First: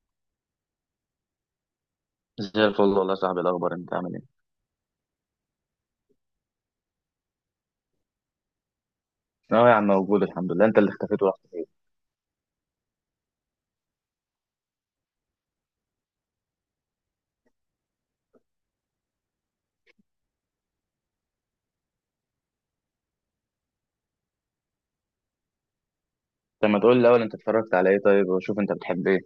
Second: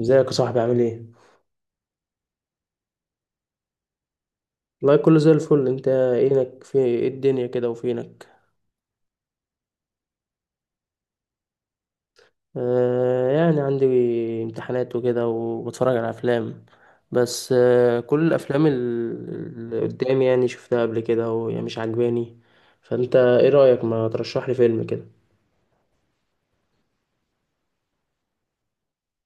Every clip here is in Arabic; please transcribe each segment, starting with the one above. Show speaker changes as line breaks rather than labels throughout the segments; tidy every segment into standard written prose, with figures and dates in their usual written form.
ازيك يا صاحبي عامل ايه؟
زي الفل والله يا صاحبي، الاخبار انت عامل ايه؟
والله كله زي الفل، انت اينك في ايه الدنيا كده وفينك؟
اه يا عم، موجود الحمد لله، انت اللي اختفيت ورحت فين؟
يعني عندي امتحانات وكده وبتفرج على افلام. بس كل الافلام اللي قدامي يعني شفتها قبل كده وهي مش عجباني، فانت ايه رأيك ما ترشح لي فيلم كده؟
طب ما تقول لي الاول انت اتفرجت على ايه طيب، وشوف انت بتحب ايه.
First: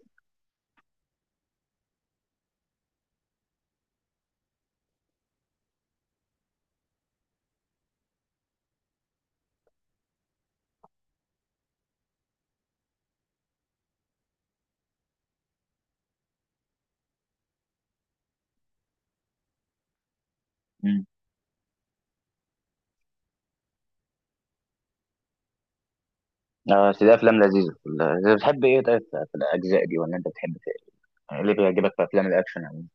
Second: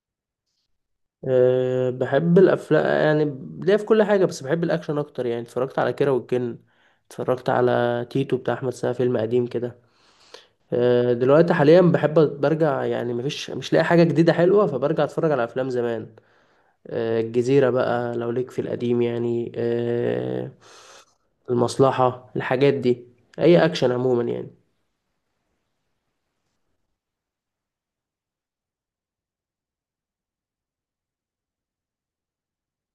بحب الافلام يعني، ليا في كل حاجة، بس بحب الاكشن اكتر. يعني اتفرجت على كيرة والجن، اتفرجت على تيتو بتاع احمد سقا، فيلم قديم كده. دلوقتي حاليا بحب برجع، يعني مفيش، مش لاقي حاجة جديدة حلوة، فبرجع اتفرج على افلام زمان. الجزيرة بقى لو ليك في القديم يعني،
امم.
المصلحة، الحاجات دي، اي اكشن عموما يعني.
اه بس دي افلام لذيذه. لا، بتحب ايه طيب في الاجزاء دي، ولا انت بتحب ايه؟ يعني ليه بيعجبك في افلام الاكشن يعني؟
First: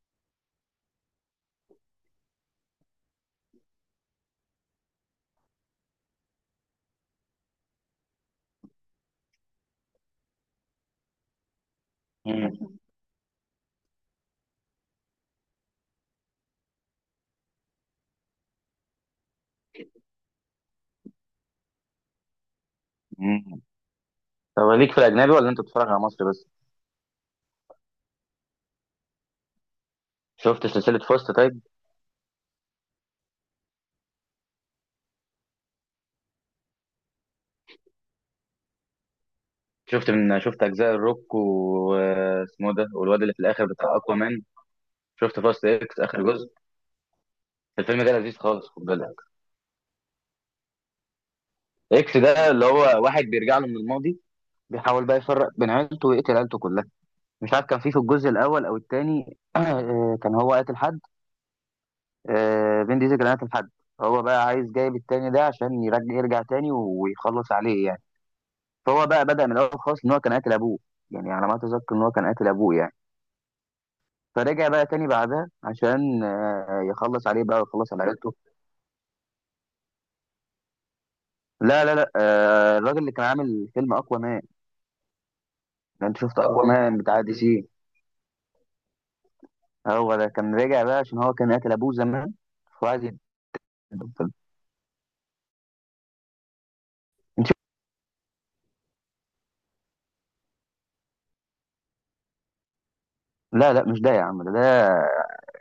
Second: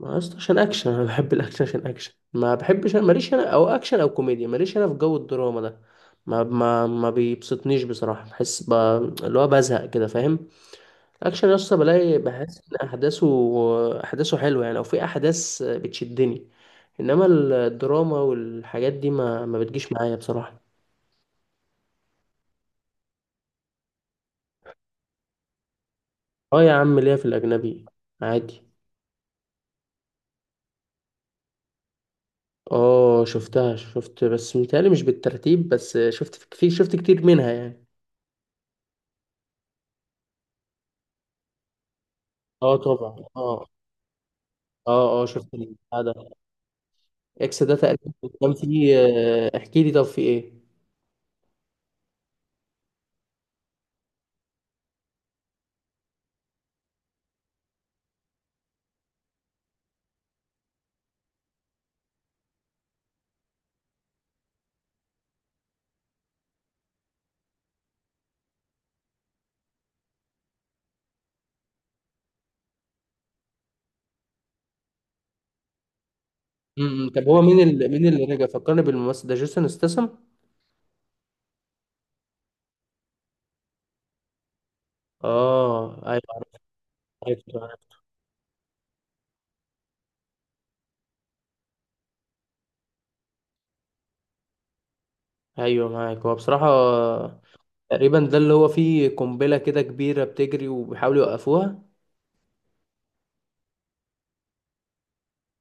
ما أصل عشان اكشن، انا بحب الاكشن عشان اكشن، ما بحبش ماليش انا، او اكشن او كوميديا، ماليش انا في جو الدراما ده، ما بيبسطنيش بصراحة، بحس اللي هو بزهق كده فاهم. اكشن يا اسطى بلاقي، بحس ان
امم.
احداثه حلوه يعني، او في احداث بتشدني. انما الدراما والحاجات دي ما بتجيش معايا بصراحه.
امم. طب ليك في الاجنبي ولا انت بتتفرج على مصري بس؟
اه يا عم ليا في الاجنبي عادي.
شفت سلسله فاست طيب؟
اه شفتها، شفت بس متهيألي مش بالترتيب، بس شفت شفت كتير منها يعني.
شفت اجزاء الروك واسمه
اه
ده،
طبعا
والواد اللي في الاخر بتاع اقوى مان.
اه
شفت
شفت
فاست اكس
البتاع ده.
اخر جزء؟
اكس ده
الفيلم
تقريبا
ده لذيذ
كان
خالص، خد
فيه،
بالك.
احكي لي طب في ايه.
اكس ده اللي هو واحد بيرجع له من الماضي، بيحاول بقى يفرق بين عيلته ويقتل عيلته كلها. مش عارف كان في الجزء الاول او الثاني كان هو قاتل حد. فين ديزل كان قاتل حد. هو بقى عايز جايب التاني ده عشان يرجع تاني ويخلص عليه يعني. فهو بقى بدأ من الاول خالص ان هو كان قاتل ابوه، يعني على ما اتذكر ان هو كان قاتل ابوه يعني. فرجع بقى تاني بعدها عشان يخلص
طب هو
عليه بقى
مين
ويخلص على
اللي
عيلته.
رجع؟ فكرني بالممثل ده جيسون استسم.
لا لا لا، الراجل اللي كان عامل فيلم اقوى مان.
اه
انت شفت
ايوه،
اقوى مان بتاع دي
عرفت.
سي هو ده كان راجع بقى عشان هو كان قاتل ابوه زمان، وعايز ينتقم.
ايوه معاك، هو بصراحة تقريبا ده اللي هو فيه قنبلة كده كبيرة بتجري وبيحاولوا يوقفوها.
لا لا، مش ده يا عم، ده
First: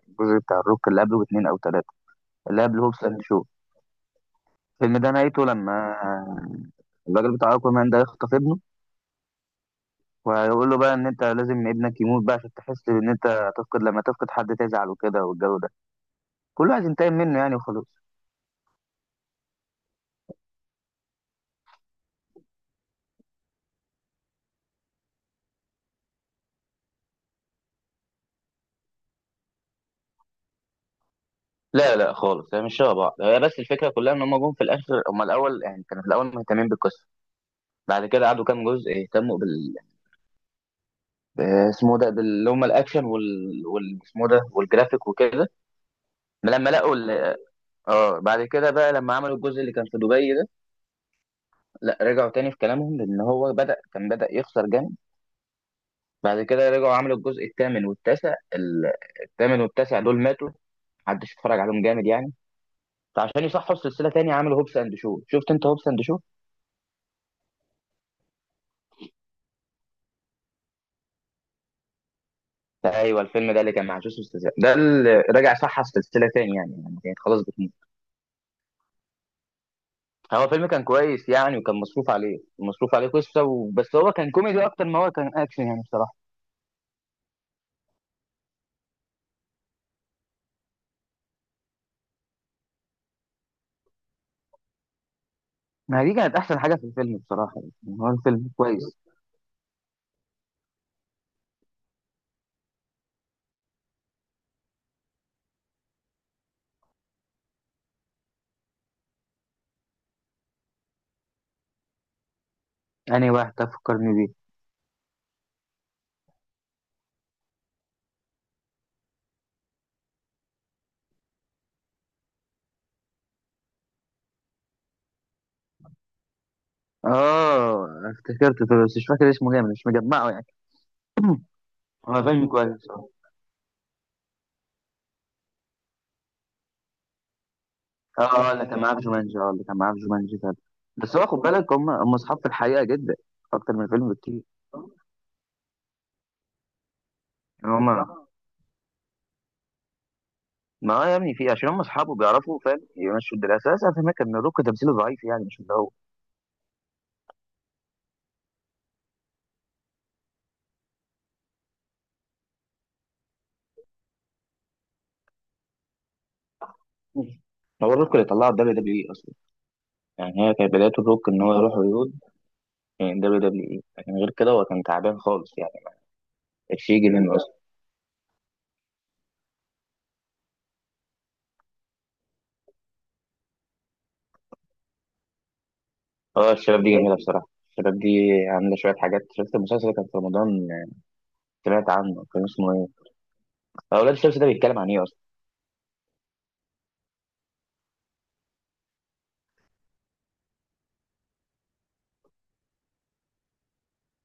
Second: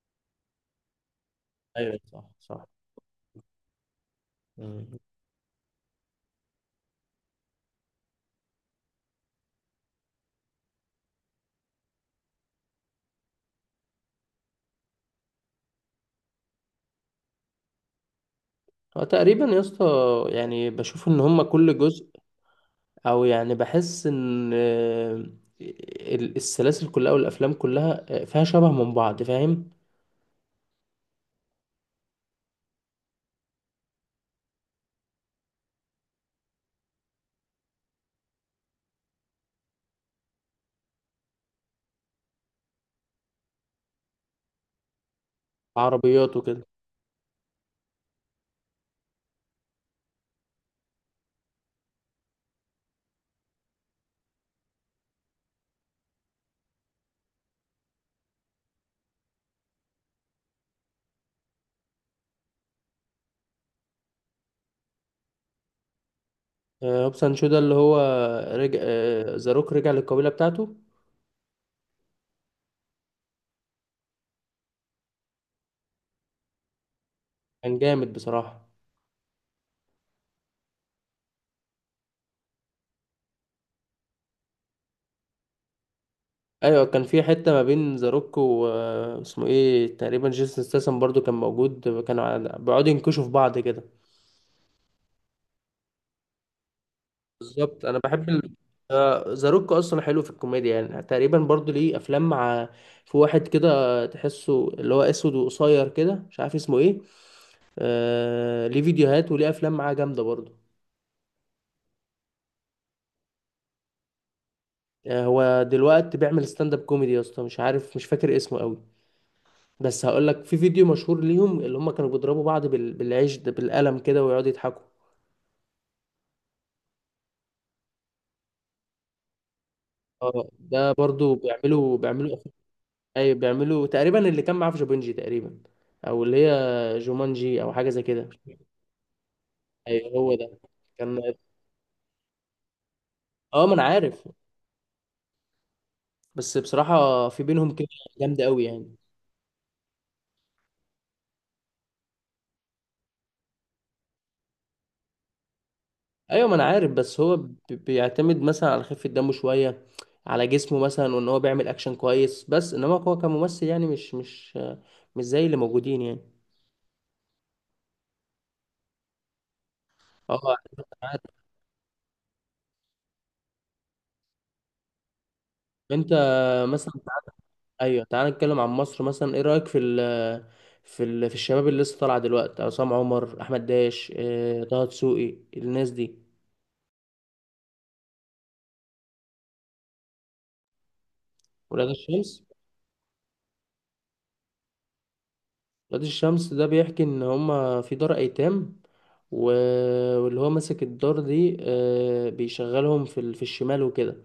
الجزء بتاع الروك اللي قبله باتنين او تلاتة.
ايوه صح
اللي
صح.
قبل هوبس اند شو.
مم.
الفيلم ده نهايته لما الراجل بتاع اكوامان ده يخطف ابنه، ويقول له بقى ان انت لازم ابنك يموت بقى عشان تحس ان انت هتفقد، لما تفقد حد تزعل وكده والجو ده، كله عايز ينتقم منه يعني وخلاص.
هو تقريبا يا اسطى، يعني بشوف ان هما كل جزء، او يعني بحس ان السلاسل كلها والافلام كلها فيها شبه من بعض فاهم.
لا لا خالص، هي مش شبه بعض، هي بس الفكره كلها ان هم جم في الاخر، هم الاول يعني كانوا في الاول مهتمين بالقصه. بعد كده قعدوا كام جزء يهتموا ب- اسمه ده اللي هم الاكشن اسمه ده والجرافيك وكده.
عربيات وكده.
لما لقوا اه بعد كده بقى لما عملوا الجزء اللي كان في دبي ده، لا رجعوا تاني في كلامهم لان هو كان بدأ يخسر جامد. بعد كده رجعوا عملوا الجزء الثامن والتاسع الثامن والتاسع دول ماتوا، محدش اتفرج عليهم جامد يعني. فعشان يصحوا السلسله تاني عملوا هوبس اند شو. شفت انت هوبس اند شو؟
هوبس اند شو ده اللي هو رجع، ذا روك رجع للقبيلة بتاعته.
ايوه الفيلم ده اللي كان مع جوسوس ستاثام. ده اللي رجع صح السلسله تاني، يعني كانت خلاص بتموت.
كان جامد بصراحة.
هو فيلم كان كويس يعني، وكان مصروف عليه قصه. و... بس هو كان كوميدي اكتر ما هو كان اكشن يعني بصراحه.
ايوه كان في حته ما بين ذا روك واسمه ايه تقريبا، جيسون ستاثام برضو كان موجود، كانوا بيقعدوا ينكشوا في بعض كده.
ما دي كانت احسن حاجه في الفيلم بصراحه
بالظبط، انا
يعني، هو
بحب
الفيلم كويس.
ذا روك اصلا حلو في الكوميديا، يعني تقريبا برضو ليه افلام مع، في واحد كده تحسه اللي هو اسود وقصير كده، مش عارف اسمه ايه. ليه فيديوهات وليه افلام معاه جامده برضو.
أنهي واحد تفكرني بيه؟
آه هو دلوقتي بيعمل ستاند اب كوميدي يا اسطى، مش عارف مش فاكر اسمه قوي، بس هقول لك، في فيديو مشهور ليهم اللي هم كانوا بيضربوا بعض بالعيش ده، بالقلم كده، ويقعدوا يضحكوا.
آه افتكرته بس مش فاكر اسمه جامد، مش مجمعه يعني.
اه ده برضو
هو
بيعملوا.
فيلم كويس اه.
اي بيعملوا تقريبا اللي كان معاه في جوبنجي تقريبا، او اللي هي جومانجي او حاجه زي كده.
اه اللي كان معاه في جومانجي، اه اللي كان معاه في
ايوه هو
جومانجي فعلا.
ده.
بس
كان.
هو خد بالك، هم أصحاب في الحقيقة جدا،
اه ما
أكتر
انا
من الفيلم
عارف.
بكتير.
بس بصراحه في بينهم كده
هما.
جامده قوي يعني.
ما هو يا ابني في عشان هم أصحابه بيعرفوا فاهم يمشوا الدنيا، أساسا أفهمك إن روك تمثيله ضعيف يعني مش اللي هو.
ايوه ما انا عارف، بس هو بيعتمد مثلا على خفه دمه شويه، على جسمه مثلا، وان هو بيعمل اكشن كويس، بس انما هو كممثل يعني، مش زي اللي موجودين يعني.
هو الروك اللي طلعه WWE اصلا، يعني
اه
هي كانت
عارف
بدايه
عارف.
الروك ان هو يروح هوليوود من WWE، لكن غير كده هو كان تعبان خالص يعني.
انت مثلا.
الشيء يجي منه.
ايوه تعال نتكلم عن مصر مثلا، ايه رايك في الشباب اللي لسه طالعه دلوقتي؟ عصام عمر، احمد داش، طه دسوقي، الناس دي.
اه الشباب دي جميلة بصراحة، الشباب دي عاملة شوية حاجات. شفت المسلسل اللي كان في رمضان،
ولاد
سمعت عنه
الشمس.
كان اسمه ايه؟ آه، أولاد الشمس ده بيتكلم عن ايه أصلا؟
ولاد الشمس ده بيحكي ان هما في دار ايتام، واللي هو ماسك الدار دي بيشغلهم في في الشمال وكده.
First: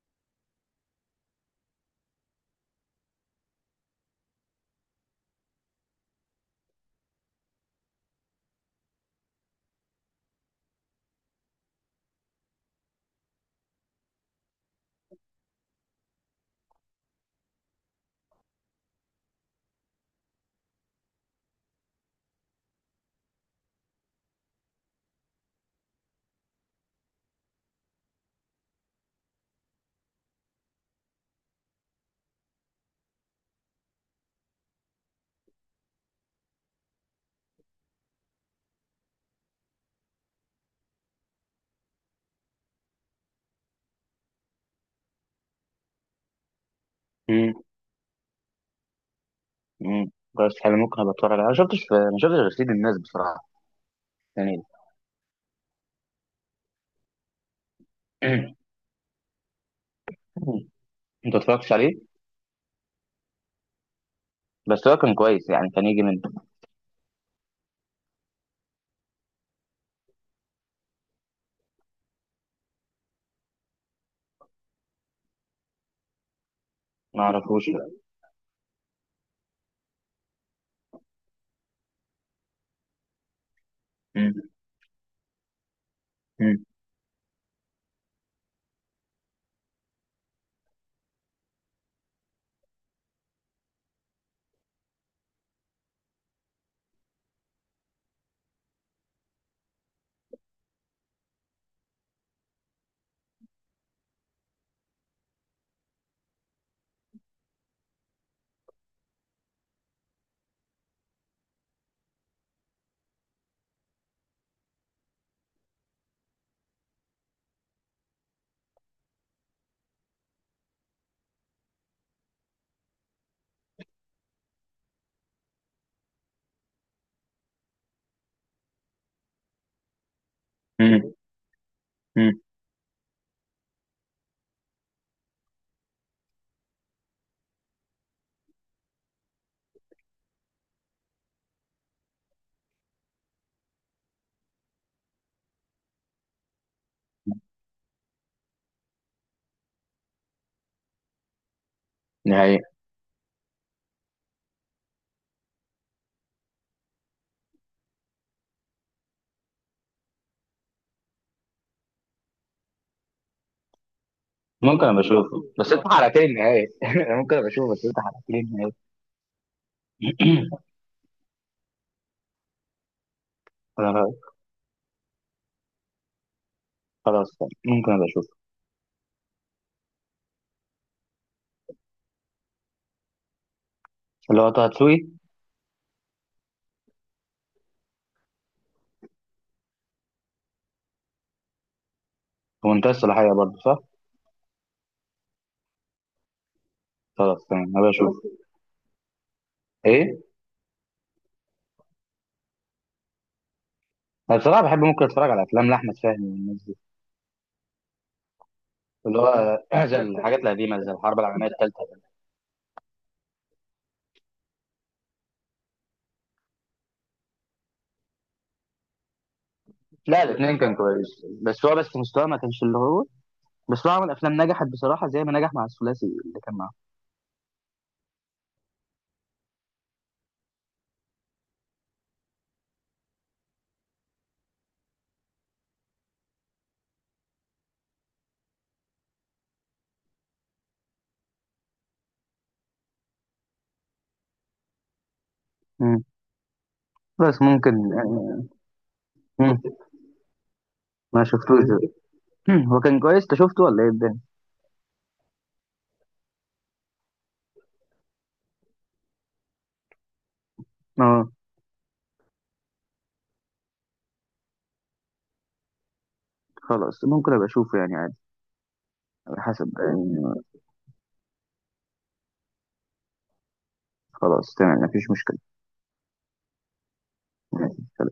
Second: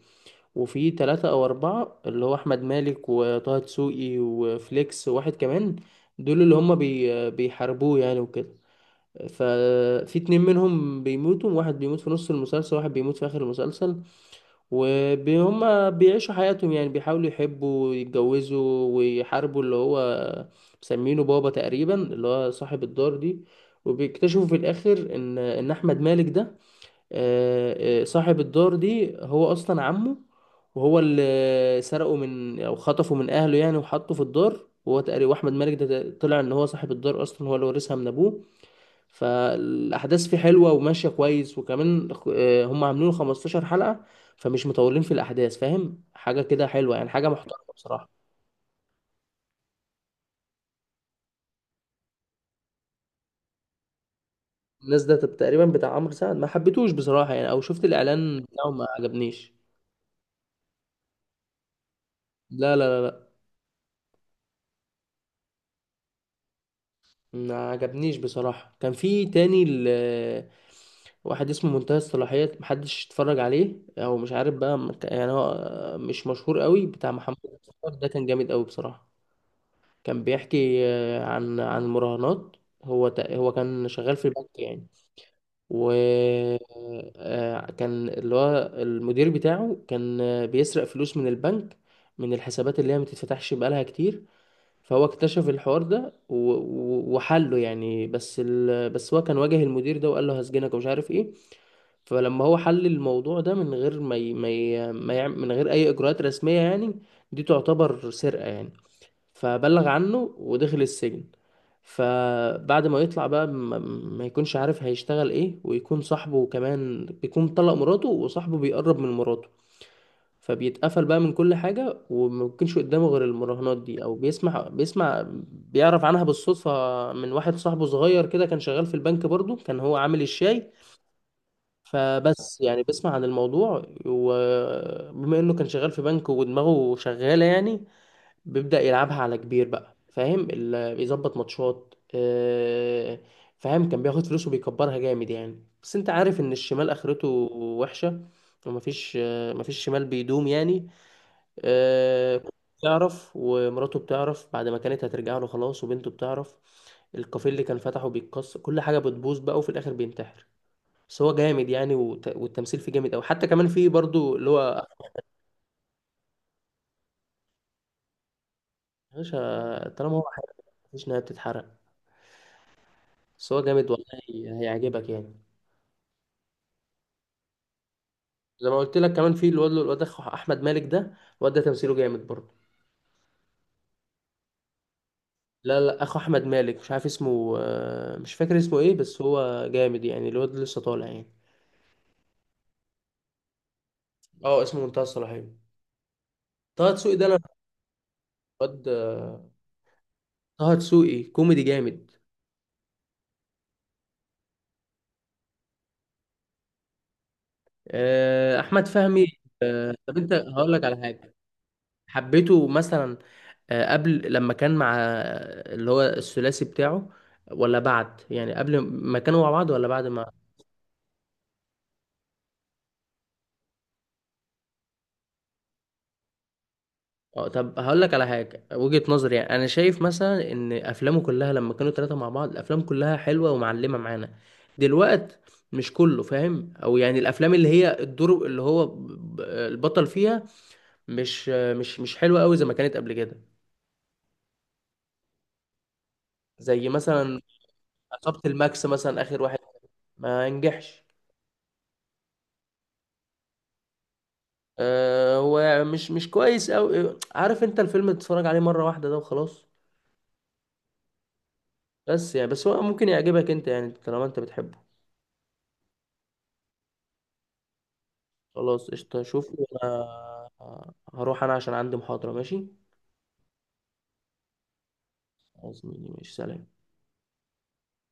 وفي ثلاثة او اربعة، اللي هو احمد مالك وطه دسوقي وفليكس وواحد كمان، دول اللي هما بيحاربوه يعني وكده. ففي اتنين منهم بيموتوا، واحد بيموت في نص المسلسل، واحد بيموت في آخر المسلسل. وهما بيعيشوا حياتهم، يعني بيحاولوا يحبوا ويتجوزوا ويحاربوا اللي هو مسمينه بابا تقريبا، اللي هو صاحب الدار دي. وبيكتشفوا في الآخر إن أحمد مالك ده صاحب الدار دي هو أصلا عمه، وهو اللي سرقه من، أو خطفه من أهله يعني، وحطه في الدار. وهو تقريبا، وأحمد مالك ده طلع إن هو صاحب الدار أصلا، هو اللي ورثها من أبوه. فالاحداث فيه حلوه وماشيه كويس، وكمان هم عاملين له 15 حلقه، فمش مطولين في الاحداث، فاهم؟ حاجه كده حلوه يعني، حاجه
امم.
محترمه بصراحه.
امم. خلاص حلو، ممكن ابقى اتفرج عليه. انا ما شفتش غير سيد الناس بصراحة يعني.
الناس ده تقريبا بتاع عمرو سعد، ما حبيتهوش بصراحه يعني، او شفت الاعلان بتاعه ما عجبنيش.
انت متفرجتش عليه؟
لا لا لا لا.
بس هو كان كويس يعني، كان يجي منه.
ما عجبنيش بصراحه، كان في تاني واحد اسمه منتهى الصلاحيه، محدش اتفرج عليه او مش عارف بقى يعني، هو مش مشهور قوي بتاع
ما
محمد
اعرفوش لا.
صلاح، ده كان جامد قوي بصراحه. كان بيحكي عن المراهنات. هو كان شغال في
امم.
البنك يعني، و
امم.
كان اللي هو المدير بتاعه كان بيسرق فلوس من البنك، من الحسابات اللي هي ما تتفتحش بقالها كتير. فهو اكتشف الحوار ده وحله يعني، بس بس هو كان واجه المدير ده وقال له هسجنك ومش عارف ايه. فلما هو حل الموضوع ده من غير ما يعمل، من غير اي اجراءات رسمية يعني، دي تعتبر سرقة يعني، فبلغ عنه ودخل السجن. فبعد ما يطلع بقى ما يكونش عارف هيشتغل ايه، ويكون صاحبه كمان بيكون طلق مراته، وصاحبه بيقرب من مراته، فبيتقفل بقى من كل حاجة، وما بيكونش قدامه غير المراهنات دي، او بيسمع، بيعرف عنها بالصدفة من واحد صاحبه صغير كده، كان شغال في البنك برضو، كان هو عامل الشاي.
امم. امم.
فبس يعني بيسمع عن الموضوع، وبما انه كان شغال في بنك ودماغه شغالة يعني، بيبدأ يلعبها على كبير بقى، فاهم؟ بيظبط ماتشات فاهم. كان بياخد فلوس وبيكبرها جامد يعني، بس انت عارف ان الشمال اخرته وحشة، ومفيش مفيش شمال بيدوم يعني. آه،
نهاية.
بتعرف، ومراته بتعرف بعد ما كانت هترجع له خلاص، وبنته بتعرف. الكافيه اللي كان فتحه بيتكسر، كل حاجة بتبوظ بقى، وفي الاخر بينتحر. بس هو جامد يعني، والتمثيل فيه جامد أوي، حتى كمان فيه برضو اللي
ممكن
هو.
ابقى اشوفه بس انت حرقت لي النهاية. أنا ممكن ابقى اشوفه بس انت حرقت لي النهاية.
يا باشا طالما هو حلو مفيش نهاية بتتحرق. بس هو جامد والله،
أنا
هيعجبك يعني.
خلاص، ممكن ابقى اشوفه.
زي ما قلت لك، كمان في الواد اخو احمد مالك ده، الواد ده تمثيله جامد برضه.
اللي هو طه دسوقي؟
لا لا، اخو احمد مالك مش عارف اسمه، مش فاكر اسمه ايه، بس هو جامد يعني، الواد لسه طالع يعني.
في منتهى الصلاحية برضه صح؟
اه اسمه منتهى الصلاحيه. طه دسوقي ده انا
خلاص تمام هبقى اشوف.
الواد،
ايه.
طه دسوقي كوميدي جامد.
انا بصراحه بحب، ممكن اتفرج على افلام لاحمد فهمي والناس دي،
احمد
اللي
فهمي.
هو زي
طب انت
الحاجات
هقول
القديمه
لك
زي
على
الحرب
حاجه،
العالميه الثالثه.
حبيته مثلا قبل لما كان مع اللي هو الثلاثي بتاعه، ولا بعد يعني؟ قبل ما كانوا مع بعض ولا بعد
لا
ما.
الاثنين كان كويس، بس مستواه ما كانش اللي هو. بس هو عمل افلام نجحت بصراحه زي ما نجح مع الثلاثي اللي كان معاه.
اه طب هقول لك على حاجه، وجهه نظري يعني، انا شايف مثلا ان افلامه كلها لما كانوا ثلاثه مع بعض الافلام كلها حلوه ومعلمه معانا دلوقت، مش كله فاهم، او يعني الافلام اللي هي الدور اللي هو البطل فيها مش حلوه قوي زي ما كانت قبل كده.
مم.
زي مثلا
بس ممكن.
عصابه الماكس مثلا، اخر واحد،
مم.
ما نجحش.
ما شفتوش. مم. هو كان كويس، انت شفته ولا ايه الدنيا؟
آه هو مش كويس قوي، عارف انت الفيلم تتفرج عليه مره واحده ده وخلاص.
اه.
بس يعني بس هو ممكن يعجبك انت يعني، طالما انت بتحبه.
خلاص ممكن ابقى اشوفه يعني، عادي
خلاص قشطة،
على
شوف
حسب
انا
يعني.
هروح انا عشان عندي محاضرة، ماشي،
خلاص تمام مفيش مشكله.
خلاص ماشي، سلام.
ماشي، سلام.